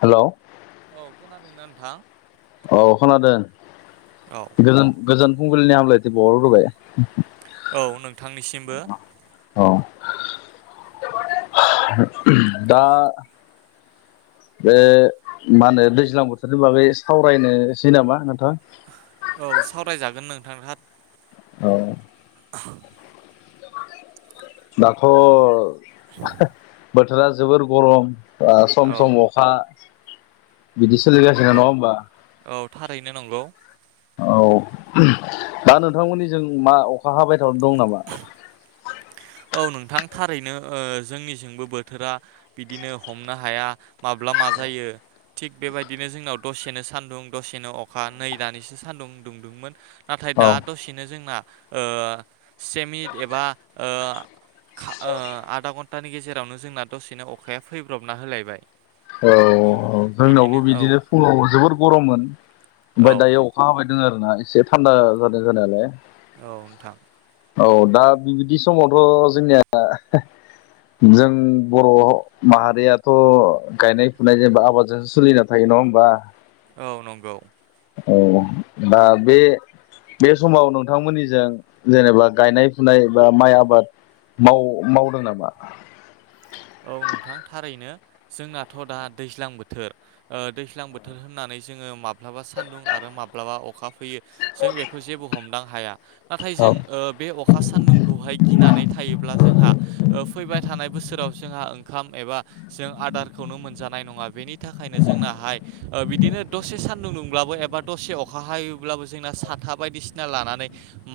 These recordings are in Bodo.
हेल' औ खोनादोंना नोंथां औ खोनादों औ गोज गोजोन फुंबिलिनि हामलायदों औ नोंथांनिसिमबो [unintelligible] अ दा [inaudible] बे मा होनो दैज्लां बोथोरनि बागै सावरायनोसै नामा नोंथां औ सावरायजागोन नोंथांहाा औ [inaudible] दाथ' बोथोरा जोबोर गरम सम औ सम अखा बिदि सोलिगासिनो नंगौ नङा होमबा औ थारैनो नंगौ औ दा नोंथांमोननि जों मा अखा हाबाय थ दं नामा औ नोंथां थारैनो जोंनिजोंंबो बोथोरा बिदिनो हमनो हाया माब्ला माब मा जायो थिग बेबायदिनो जोंनाव दसेनो सान्दुं दसेनो अखा नै दनानैसो सान्दुं दुं दुंमोन नाथाय दा औ दसेनो जोंना सेमिट एबा आधा घन्टानि गेजेरावनो जोंना दसेनो अखाया फैब्रबना होलायबाय औ जोंनावबो औ बिदिनो फुङाव जोबोर गरममोन औ ओमफ्राय दायो अखा हाबाय जादों आरो ना एसे थान्दा जादों जानायालाय औ नोंथां औ दा बिबायदि समावथ' जोंनिया जों बर' माहारियाथ' गायनाय फुनाय जेनेबा आबादजोंसो सोलिना थायो नङा होमबा औ नंगौ औ दा बे बे समाव नोंथांमोननिजों जेनेबा गायनाय फुनाय बा माइ आबाद माव मावदों नामा औ नोंथां थारैनो जोंनाथ' दा दैज्लां बोथोर दैज्लां बोथोर होननानै जोङो माब्लाबा सान्दुं आरो माब्लाबा अखा फैयो जों बेखौ जेबो हमदांनो हाया नाथाय जों औ बे अखा सान्दुंखौहाय गिनानै थायोब्ला जोंहा फैब थानाय बोसोराव जोंहा ओंखाम एबा जों आदारखौनो मोनजानाय नङा बेनि थाखायनो जोंनाहाय बिदिनो दसे सान्ानदुं दुंब्लाबो एबा दसे अखा हायोब्लाबो जोंना साथा बायदिसिना लानानै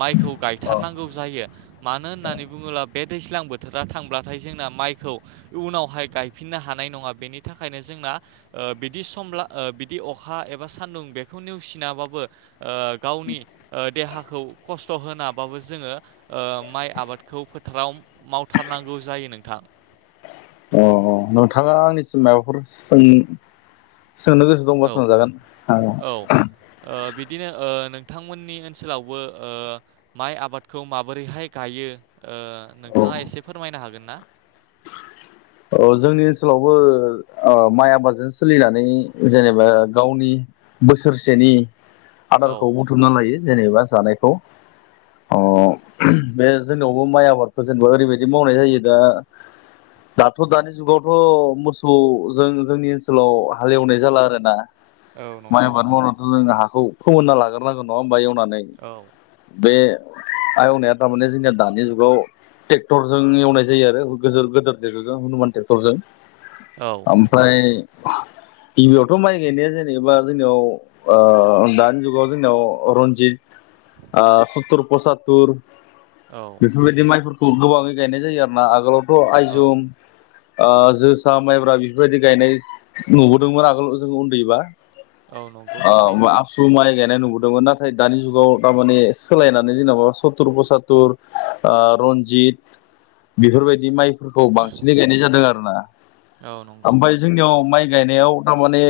माइखौ खौ औ गायथारनांगौ जायो मानो होननानै बुङोब्ला बे दैज्लां बोथोरा थांब्लाथाय जोंना माइखौ उनावहाय गायफिननो हानाय नङा बेनि थाखायनो जोंना बिदि समब्ला बिदि अखा अखाा एबा सान्दुं बेखौ नेवसिनाबाबो गावनि देहाखौ खस्थ' होनांग ाबाबो जोङो माइ आबादखौ फोथाराव मावथारनांगौ जायो नोंथां अ नोंथाङा आंनिसिम माबाफोर सों सोंनो गोसो दंबा औ सोंजागोन औ ओ बिदिनो ओ नोंथांमोननि ओनसोलावबो माइ आबादखौ माबोरैहाय गायो औ नोंथां आंहा एसे फोरमायनो हागोन ना औ जोंनि ओनसोलावबो ओ माइ आबादजों सोलिनानै जेनेबा गावनि बोसोरसेनि औ आदारखौ बुथुमना लायो जेनेबा जानायखौ अ बे जोंनियावबो माइ आबादखौ जेनेबा ओरैबायदि मावनाय जायो दा [inaudible] दाथ' दानि जुगावथ' मोसौ जों जोंनि ओनसोलाव हालेवनाय जाला आरोना औ माइ नंगौ आबाद मावनायथ' जों हाखौ फोमोनना लाग्रोनांगोन नङा एवनानै औ बे एवनाया थारमाने जोंनिया दानि जुगाव ट्रेक्टरजों एवनाय जायो आरो गोदोर गोदेर ट्रेक्टरजों हनुमान ट्रेक्टरजों ओमफ्राय ओम गिबियावथ' माइ गायनाया जेनेबा जोंनियाव ओ दानि जुगाव जोंनिाव रनजित आ सततचर पसात्तुर औ बेफोरबायदि माइफोरखौ गोबाङै गायनाय जायो आरो ना आगोलावथ' औ आइजं ओ जोसा माइब्रा बेफोरबायदि गायनाय नुबोदोंमोन आगोलाव जों उनदैबा औ नंगौ अ थारैनो आसु माइ गायनाय नाय नुबोदोंमोन नाथाय दानि जुगाव थारमाने सोलायनानै सथुर फसाथुर ओ रनजित रनजित बेफोरबायदि माइ फोरखौ बांसिनै गायनाय जादों आरोना औ नंगौ ओमफ्राय जोंनियाव माइ गायनायाव थारमे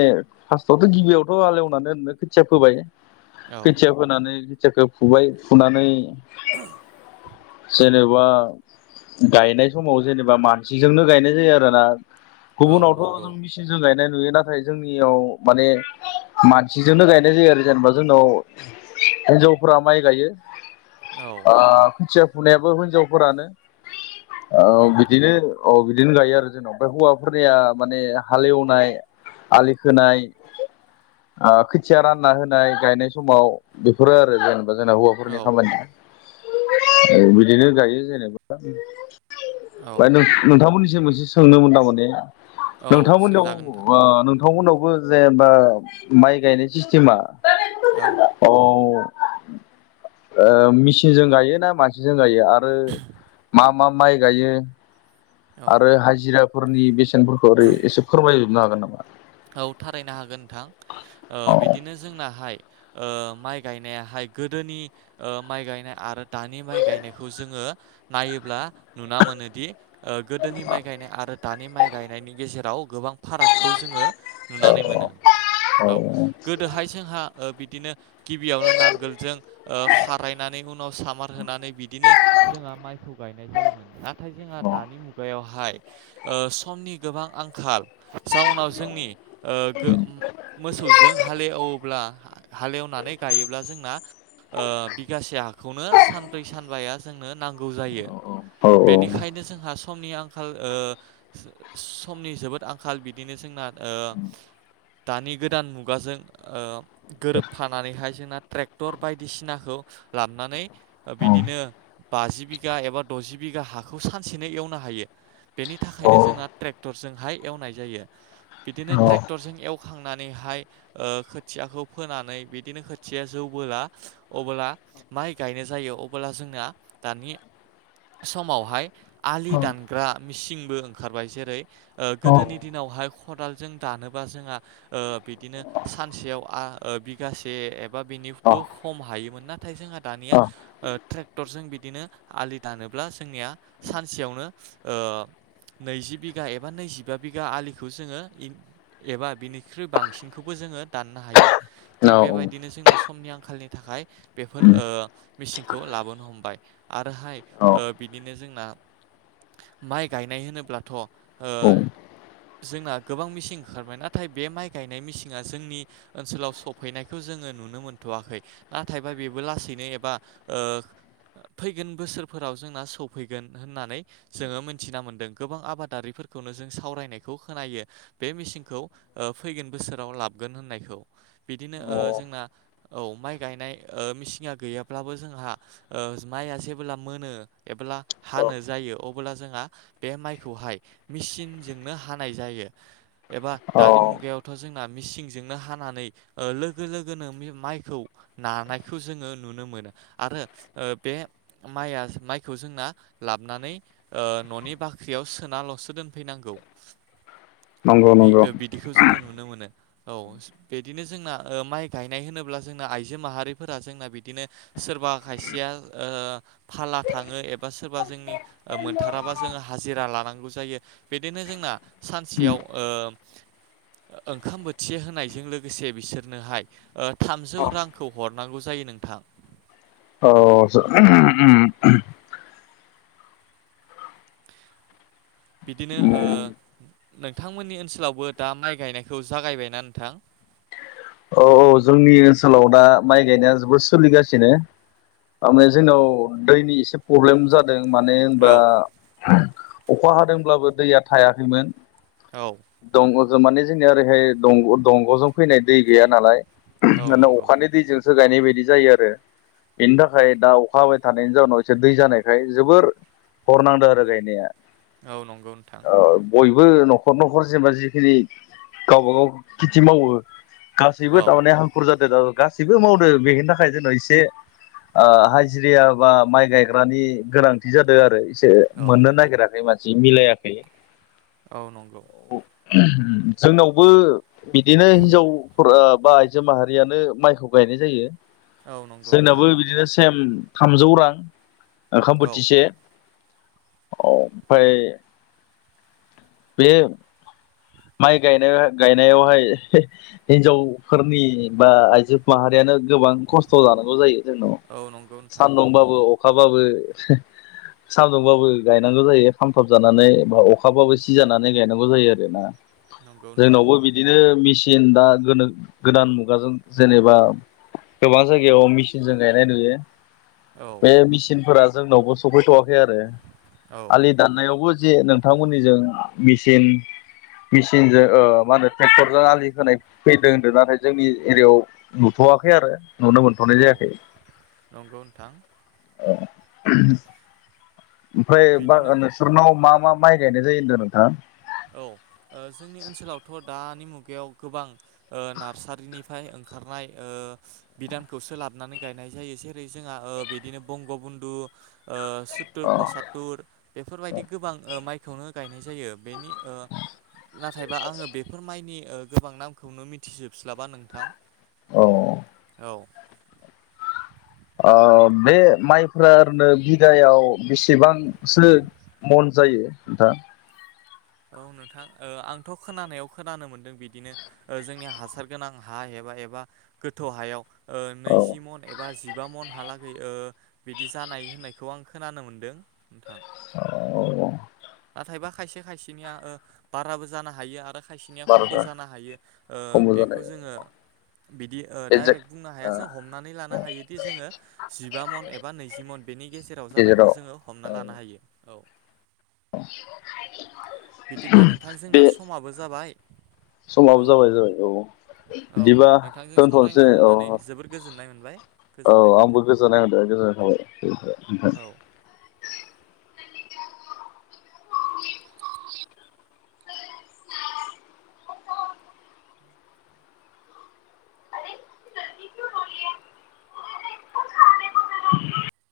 फार्स्टआवथ' गिबियावथ' हालेवनानै होननो खोथिया फोबाय औ खोथिया फोनानै खोथियाखौ फुबाय फुनानै जेनेबा गायनाय समाव जेनेबा मानसिजोंनो गायनाय जायो आरोना औ गुबुनावथ' नंगौ जों मिचिनजों गायनाय नुयो नाथाय जोंनियाव माने मानसिजोंनो गायनाय जायो आरो जेनेबा जोंनाव हिनजावफोरा माइ गायो औ ओ खोथिया फुनायाबो हिनजावफोरानो नंगौ नोंथां बिदिनो औ बिदिनो गायो आरो जोंनाव ओमफ्राय हौवाफोरनिया माने हालेवनाय आलि औ खोनाय आ खोथिया रानना होनाय गायनाय समाव बेफोरो आरो जेनेबा जोंना हौवाफोरनि औ खामानिया बिदिनो गायो जेनेबा औ नोंथांमोननिसिम एसे [unintelligible] सोंनोमोन [unintelligible] थारमाने औ [unintelligible] नोंथांमोननियाव सोंजागोन नोंथां नोंथांमोनावबो जेनेबा माइ गायनाय सिस्टेमा औ [unintelligible] ओ मिचिनजों गायो ना मानसिजों गायो आरो मा मा माइ गायो औ आरो हाजिराफोरनि बेसेनफोरखौ ओरै एसे फोरमायजोबनो हागोन नामा औ थारैनो हागोन औ नोंथां बिदिनो जोंनाहाय ओ माइ गायनायाहाय गोदोनि माइ गायनाय आरो दानि माइ गायनायखौ जोङो नायोब्ला नुना मोनोदि ओ गोदोनि माइ गायनाय आरो दानि माइ गायनायनि गेजेराव गोबां फारागखौ जोङो नुनानै मोनो औ गोदोहाय जोंहा ओ बिदिनो गिबियावनो नांगोलजों ओ खारायनानै उनाव सामार होनानै बिदिनो जोंहा माइ गायनाय जायोमोन नाथाय जोंहा दानि मुगायाव बेहाय ओ समनि गोबां आंखाल जाउनाव जोंनि ओ मोसौजों हालेवोब्ला हालेवनानै गायोब्ला जोंना ओ बिगासे हाखौनो सानब्रै सानबाया जोंनो नांगौ जायो औ बेनिखायनो जोंहा समनि आंखाल ओ समनि जोबोद आंखाल बिदिनो जोंना ओ दानि गोदान मुगाजों ओ गोरोबफानानैहाय जोंना ट्रेक्टर बायदिसिनाखौ लाबोनानै बिदिनो औ बाजि बिघा एबा द'जि बिघा हाखौ सानसेनो एवनो ह यो बेनि थाखायनो जोंना ट्रेक्टरजोंहाय एवनाय जायो बिदिनो ट्रेक्टरजों एवखांनानैहाय ओ खोथियाखौ फोनानै बिदिनो खोथिया जौबो ब्ला अब्ला माइ गायनो जायो अबोला जोंना दानि समावहाय आलि औ दानग्रा मिसिंबो ओंखारबाय जेरै ओ गोदोनि दिनावहाय खदालजों दानोबा जोंहा ओ बिदिनो सानसेयाव आ ओ बिगासे बेनिबो खम हायोमोन नाथाय जोंहा दानिया ट्रेक्टरजों बिदिनो आलि दानोब्ला जोंनिया सानसेयावनो ओ नैजि बिगा एबा नैजिबा बिगा आलिखो जोङो एबा बिनिख्रुइ बांसिनखौबो जोङो दाननो हायो थिग बेबायदिनो जोंना समनि आं आंखालनि थाखाय बेफोर ओ मेचिनखौ लाबोनो हमबाय आरोहाय औ ओ बिदिनो जोंना माइ गायनाय होनोब्लाथ' ओ जोंना गोबां मिसिं ओंखारबाय नाथाय बे माइ गायनाय मिसिङा जोंनि ओनसोलाव सफैनायखौ जोङो नुनो मोनथ'वाखै नाथायबा बेबो लासैनो एबा फैगोन बोसोरफोराव जोंना सौफैगोन होननानै जोङो मिथिना मोनदों गोबां आबादारि फोरखौनो जों सावरायनाय खोनायो बे मेसिनखौ ओ फैगोन बोसोराव लाबगोन होननायखौ बिदिनो जों जोंना औ माइ गायनाय ओ मेसिङा गैयाब्लाबो जोंहा माइआ जेबोब्ला मोनो एब्ला हानो जायो अब्ला जोंहा बे माइखौहाय मिचिन जों नो हानाय जायो एबा दानि मुगायावथ'जोंना मिेसिंजोंनो हानानै ओ लोगो लोगोनो माइखौ नानायखौ जोङो नुनो मोनो आरो ओ बे माइया माइखौ जोंना लाबनानै न'नि बाख ख्रियाव सोनाल'सो दोनफैनांगौ नंगौ बि नंगौ इ बिदिखौ जोङो नुनो मोनो औ बिदिनो जोंना ओ माइ गायनाय होनोब्ला जोंना आइजो माहारिफोरा जोंना बिदिनो सो बा खायसेया ओ फाला थाङो एबा सोरबा जोंनि मोनथाराबा जोङो हाजिरा लानांगौ जायो बिदिनो जोंना सानसेयाव ओ ओंखाम बोथि होनायजों लोगोसे बिसोरनोहाय ओ औ थामजौ रांखौ हरनांगौ जायो। नोंथां अ [unintelligible] बिदिनो ओ नोंथांमोननि ओनसोलावबो दा माइ गायनायखौ जागायबायना नोंथां? औ औ जोंनि ओनसोलाव दा माइ गायनाया जोबोद सोलिगासिनो। थारमाने जोंनाव दैनि एसे प्रब्लेम जादों माने होनबा औ अखा हादोंब्लाबो दैया थायाखैमोन औ दं माने जोंनिया ओरैहाय दंग' दंग'जों फैनाय दै गैया नालाय औ मा नंगौ अखानि दैजोंसो गायनाय बायदि जायो आरो बेनि थाखाय दा अखा हाबाय थानायनि जाउनाव एसे दै जानायखाय जोबोर अरनांदो आरो गायनाया औ नंगौ नोंथां बयबो न'खर न'खर जेनेबा जिखिनि गावबा गाव खेथि मावो गासैबो औ तारमाने हांखुर जादों दा गासैबो मावदो बेनि थाखाय जोङो एसे ओ हाजिरिया बा माइ गायग्रानि गोनांथि जादों आरो औ मोननो नागिराखै मानसि मिलायाखै औ नंगौ जोंनावबो बिदिनो हिनजावफोर ओ बा आइजो माहारियानो माइखौ गायनाय जायो औ नंगौ जोंनाबो नोंथां बिदिनो सेम थामजौ रां ओंखाम औ बोथिसे अ ओमफ्राय बे माइ गायनाय गायनायावहाय हिनजावफोरनि बा आइजो माहारियानो गोबां खस्थ' जानांगौ जायो जोंनाव औ नंगौ नोंथां सान्दुंबाबो अ खाबाबो सानदुंबाबो गायनांगौ जायो फामथाब जानानै बा अखाबाबो सि जानानै गायनांगौ जायो आरोना नंगौ नोंथां जोंनावबो बिदिनो मि सिन दा गोनो-गोदान मुगाजों जेनेबा गोबां जायगायाव मेचिनजों गायनाय नुयो। औ बे मेचिनफोरा जोंनावबो सफैथ'वाखै आरो औ आलि दाननायावबो जे नोंथांमोननिजों मेचिन मेसिनजों ओ मा होनो ट्रेक्टरजों आलि खोनाय फैदो होनदो नाथाय जोंनि एरियायाव नुथ' वाखै आरो। नुनो मोनथ'नाय औ जायाखै। नंगौ नोंथां ओमफ्राय बा बिदिनो नोंसोरनाव मा मा माइ गायनाय जायो होनदों नोंथां? औ ओ जोंनि ओनसोलावथ' दा नि मुगायाव गोबां ओ नार्सारिनिफ्राय ओंखारनाय ओ बिदानखौसो लाबोनानै गायनाय जायो जेरै जोंहा ओ बिदिनो बंग बधु ओ सुतुर अ पसात्तुर बेफोर बायदि गोबां ओ माइखौनो गायनाय जायो बेनि ओ नाथायबा आङो बेफोर माइनि ओ गोबां नामखौनो मिथिजोब स्लाबा नोंथां। औ औ ओ बे माइफ्रा ओरिनो बिगायाव बेसेबांसो मन जायो नोंथां? औ नोंथां ओ आंथ' खोनानायाव खोनानो मोनदों बिदिनो ओ जोंनि हासार गोनां हा ए बा गोथौ हायाव ओ औ नैजि मन एबा जिबा मन हालागै ओ बिदि जानाय होननायखौ आं खोनानो मोनदों नोंथां। औ नाथाइबा खायसे खायसेनिया ओ बाराबो जानो हायो आरो खायसेनिया खमबो बार'था जानो हायो ओ खमबो जानाय बेखौ जोङो बिदि ओ एजेक्ट डाइरेक्ट बुंनो हाया ओ जों हमनानै लानो हायोदि जोङो जिबा मन एबा नैजि मन बेनि गेजेराव जानायखौ जोङो हमना औ लानो हायो औ [unintelligible] बिदिब्ला नोंथां बे जोंना समाबो जाबाय समाबो औ जाबाय जाबाय औ। औ बिदिबा नोंथांजों दोनथ'नोसै सावरायनो औ मोननानै जोबोर गोजोननाय मोनबाय औ गोजोननाय आंबो थाथों। गोजोननाय औ [unintelligible] [inaudible]